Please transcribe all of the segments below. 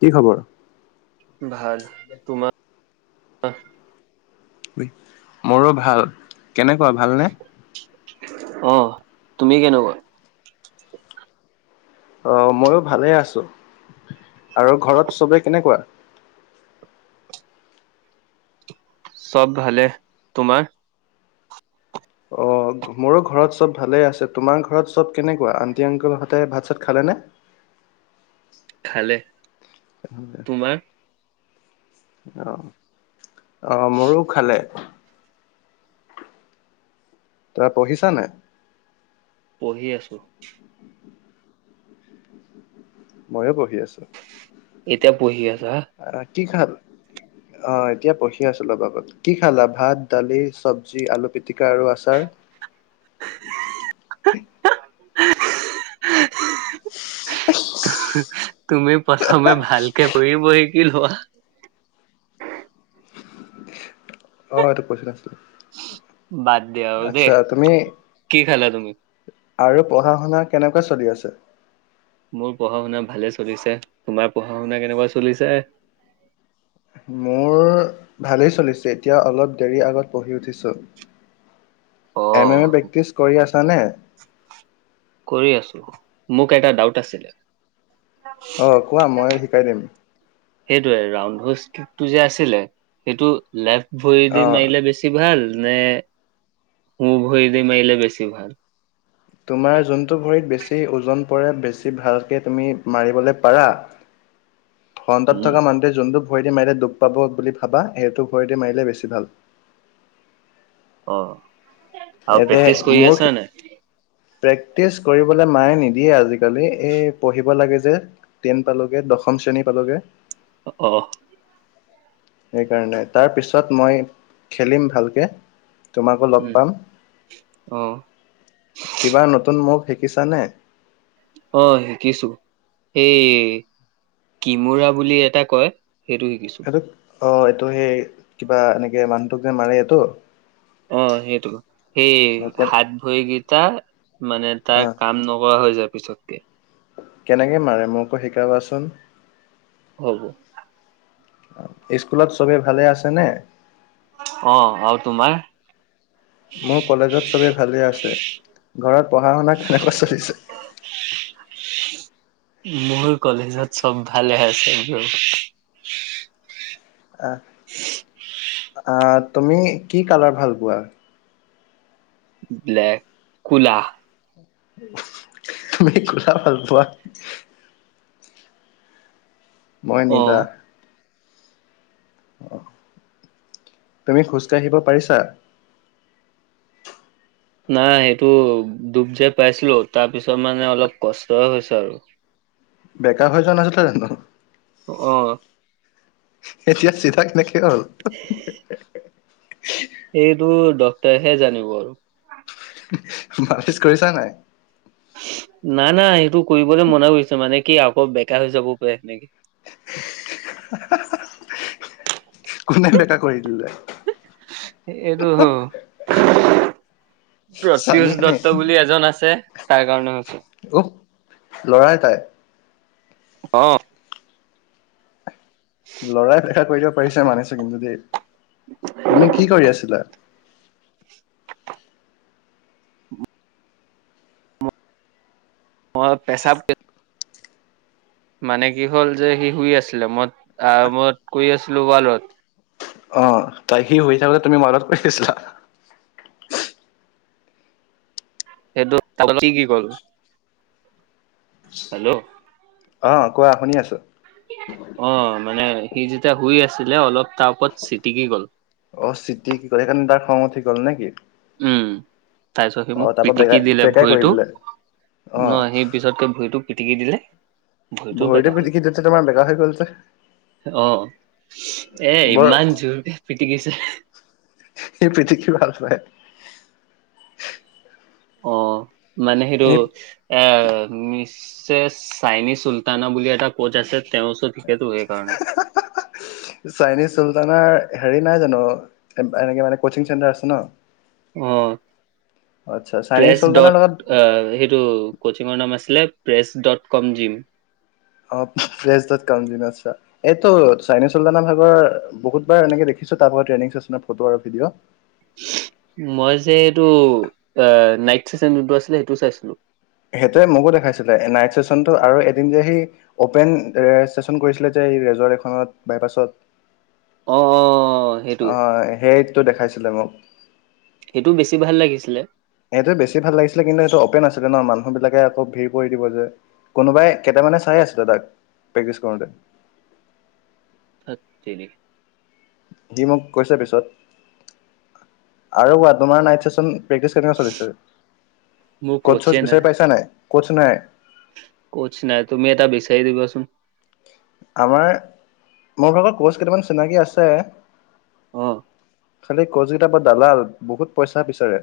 কি খবৰ। ভাল। তোমাৰ মোৰো ভাল কেনেকুৱা ভালনে। অ তুমি কেনেকুৱা। অ মইো ভালে আছো আৰু ঘৰত চবে কেনেকুৱা। চব ভালে তোমাৰ। অ। মোৰো ঘৰত চব ভালে আছে তোমাৰ ঘৰত চব কেনেকুৱা আটি অংকুল হতে ভাত চাত খালে নে। [unintelligible] তোমাৰ অ অ মোৰো খালে। তা পঢ়িছা নাই। পঢ়ি আছো। ময়ো পহি আছো। এতিয়াও পহি আছা। অ কি খাল অ এতিয়া পঢ়ি আছো অলব আগত। কি খালা ভাত দালি চব্জি আলু পিটিকা আৰু আচাৰ। [unintelligible] [unintelligible] তুমি প্ৰথমে ভালকে কৰিব শিকি লোৱা। অ', এইটো কৈছিলা চোন। বাদ দিয়া আৰু দেই, কি খালা তুমি? আৰু পঢ়া শুনা কেনেকুৱা চলি আছে? মোৰ পঢ়া শুনা ভালে চলিছে, তোমাৰ পঢ়া শুনা কেনেকুৱা চলিছে? মোৰ ভালেই চলিছে, এতিয়া অলপ দেৰি আগত পঢ়ি উঠিছো। অ এম, এম এ প্ৰেক্টিচ কৰি আছা নে? কৰি আছো, মোক এটা ডাউট আছিলে। অ', কোৱা মই শিকাই দিম। সেইটোৱে ৰাউড হোচটো যে আছিলে, সেইটো লেফ্ট ভৰি দি অঁ মাৰিলে বেছি ভাল, নে সোঁ ভৰি দি মাৰিলে বেছি ভাল? তোমাৰ যোনটো ভৰিত বেছি ওজন পৰে, বেছি ভালকৈ তুমি মাৰিবলৈ পাৰা [inaudible] সন্তত উম থকা মানুহটোৱে যোনটো ভৰি দি মাৰিলে দুখ পাব বুলি ভাবা, সেইটো ভৰি দি মাৰিলে বেছি ভাল। অ', আৰু এতে প্ৰেক্টিছ কৰি মোৰ আছ নে? প্ৰেক্টিচ কৰিবলৈ মায়ে নিদিয়ে আজিকালি, এই পঢ়িব লাগে যে। টেন পালোগে, দশ শ্ৰেণী পালোগে। অ'। সেইকাৰণে, তাৰ পিছত মই খেলিম ভালকে। তোমাকো লগ উম পাম, অ কিবা নতুন মোক শিকিছ নে? অ', শিকিছো, এই কিমোৰা বুলি এটা কয়, সেইটো শিকিছো। এইটো অ', এইটো সেই কিবা, এনেকে মানুহটোক যে মাৰে সেইটো? অ', সেইটো, সেই অ কে হাত ভৰি কেইটা মানে অ তাৰ কাম নকৰা হৈ যায় পিছত। কেনেকে মাৰে মোকো শিকাবাচোন। হ'ব। স্কুলত চবে ভালে আছে নে? অ', আৰু তোমাৰ? মোৰ কলেজত চবে ভালে আছে, ঘৰত পঢ়া শুনা কেনেকুৱা চলিছে? মই কলেজত চব ভালে আছে। আহ, আহ তুমি কি কালাৰ ভাল পোৱা? ব্লেক, ক'লা। তুমি ক'লা ভাল পোৱা? মই অ নীলা। তুমি খোজকাঢ়িব পাৰিছা? নাই সেইটো, দুখ যে পাইছিলো, তাৰ পিছত মানে অলপ কষ্টয়ে হৈছে আৰু। বেকা হৈ যোৱা নাছিলে জানো? অ'। এতিয়া চিধা কেনেকে হ'ল? এইটো ডক্তৰেহে জানিব আৰু। মালিচ কৰিছা নাই? নাই নাই, সেইটো কৰিবলৈ মনা কৰিছে, মানে কি আকৌ বেকা হৈ যাব পাৰে সেনেকে। কোনে বেকা কৰি দিলে? এইটো [unintelligible] প্ৰটোষ চানিয়ে নে? দত্ত বুলি এজন আছে তাৰ কাৰণে হৈছো উহ লৰাই তাই অ লৰাই ফেকা কৰি দিব পাৰিছে মানিছে কিন্তু দেই তুমি কি কৰি আছিলা অ পেচাব মানে কি হ'ল যে সি শুই আছিলে মই মই কৰি আছিলো ৱালত অ তাই সি শুই থাকোতে তুমি ৱালত শুই আছিলা সেইটো হেল্ল' অ কোৱা শুনি আছো অ মানে সি যেতিয়া শুই আছিলে অলপ তাৰ ওপৰত চিটিকি গ'ল অ চিটি কি গল সেইকাৰণে তাৰ খং উঠি গ'ল নেকি উম তাৰ পিছত সি মোক অ তাৰ পৰা বেকাই পিটিকি দিলে বেকাই কৰি ভৰিটো দিলে অ ন সি পিছতকে ভুৰিটো পিটিকি দিলে ভৰিটো ভৰিতো বেকা হ'ল পিটিকি দিওঁতে তোমাৰ বেকা হৈ গল যে অ এ বৰ ইমান জোৰকে পিটিকিছে সি পিটিকি ভাল পায় অ মানে সেইটো এই এ মিছেছ চাইনী চুলতানা বুলি এটা পজ আছে তেওঁ ওচৰত শিকেটো সেইকাৰণে চাইনিজ চুলতানৰ হেৰি নাই জানো এনেকে মানে কচিং চেণ্টাৰ আছে ন অ আচ্ছা চাইনিজ প্ৰেছ চুলতানৰ ডট লগত আ সেইটো কচিঙৰ নাম আছিলে প্ৰেছ ডট কম জিম অঁ প্ৰেজ দত কম জিম আটচ্ছা এইটো চাইনি চুলতানৰ ভাগৰ বহুতবাৰ এনেকে দেখিছো তাত ট্ৰেনিং চেচনৰ ফটো আৰু ভিডিঅ' মই যে এইটো আ নাইট চেচনটো যোনটো আছিলে সেইটো চাইছিলো সেইটোৱে মোকো দেখাইছিলে নাইট চেচনতটো আৰু এদিন যে সেই অপেন ৰেষ্টেচন কৰিছিলে যে ৰেজৰ্ট এখনত বাইপাছত অ', অ', সেইটো অ সেইটো দেখাইছিলে মোক ইটো বেছি ভাল লাগিছিলে সেইটো বেছি ভাল লাগিছিলে কিন্তু এইটো অপেন আছিলে ন মানুহ বিলাকে আকৌ ভিৰ কৰি দিব যে কোনোবাই কেইটামানে চাই আছিলে তাক প্ৰেক্টিচ কৰোতে ঠাত তেৰি সি মোক কৈছে পিছত আৰু কোৱা তোমাৰ নাইট চেচন প্ৰেক্টিচ কেনেকোৱা চলিছে মোৰ ক'টছচ বিচাৰি পাইছা নাই ক'তছ নাই কতৰ্চ নাই তুমি এটা বিচাই দিবাচোন আমাৰ মোৰ ভাগৰ ক'ৰ্চ কেইটামান চিনাকি আছে উম আঁচলতে কৰ্চ কেইটা পা দালাল বহুত পইচা বিচাৰে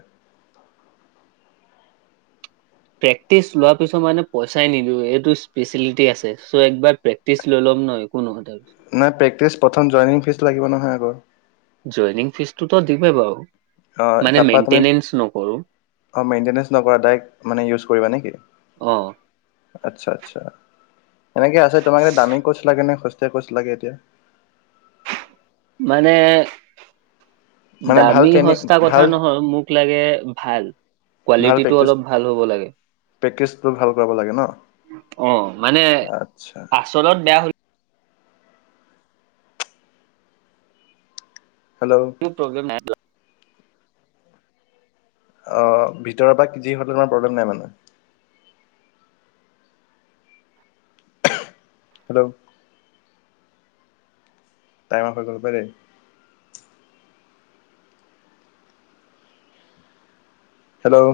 প্ৰেক্টিছ লোৱা পিছত মই পইচাই নিদু এইটো স্পেচিলিটি আছে চ একবাৰ টেষ্ট লৈ লম ন একো নুসোধে নাই প্ৰেক্টিচ প্ৰথম জইনিং ফিজ লাগিব নহয় আগৰ জয়নিং ফিজটোতো দিমে বাৰু মানে মেইনটেনেচ্ছ নকৰো অঁ মেইনটেনেঞ্চ নকৰা ডাইৰেক্ট মানে ইউজ কৰিবা নেকি উম আচ্ছা আচ্ছা। এনেকে আছে তোমাক এতিয়া দামী কোচ লাগে নে সস্তিয়া কোচ লাগে এতিয়া? মানে মানে ভাল দামী ট্ৰেইনিং সস্তা কথা ভাল নহয়, মোক লাগে ভাল। কোৱালিটিটো অলপ ভাল হ'ব লাগে। পেকেজটো ভাল পাব লাগে ন? অ' মানে আচ্ছা। আচলত বেয়া হৈ হেল্লো' তো প্ৰব্লেম ন [unintelligible] অঁ, ভিতৰৰ পৰা যি হলো প্ৰব্লেম নাই মানে? হেল্লো' টাইম আপ হৈ গ'ল পাই দেই। হেল্লো'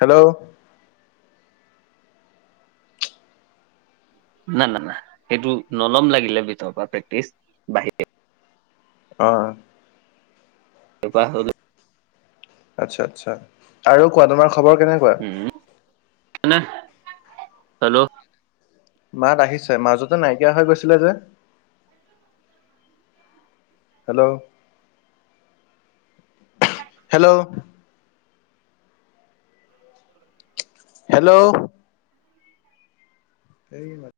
হেল্লো' না না না সেইটো নলম লাগিলে ভিতৰৰ পৰা প্ৰেক্টিচ বাহি [unintelligible] অঁ এই পাহ আচ্ছা আচ্ছা, আৰু কোৱা তোমাৰ খবৰ কেনেকুৱা? হুম, নাহ হেল্লো' মাত আহিছে, মাজতে নাইকিয়া হৈ গৈছিলে যে। হেল্লো' হেল্লো' হেল্লো' [inaudible] এই মা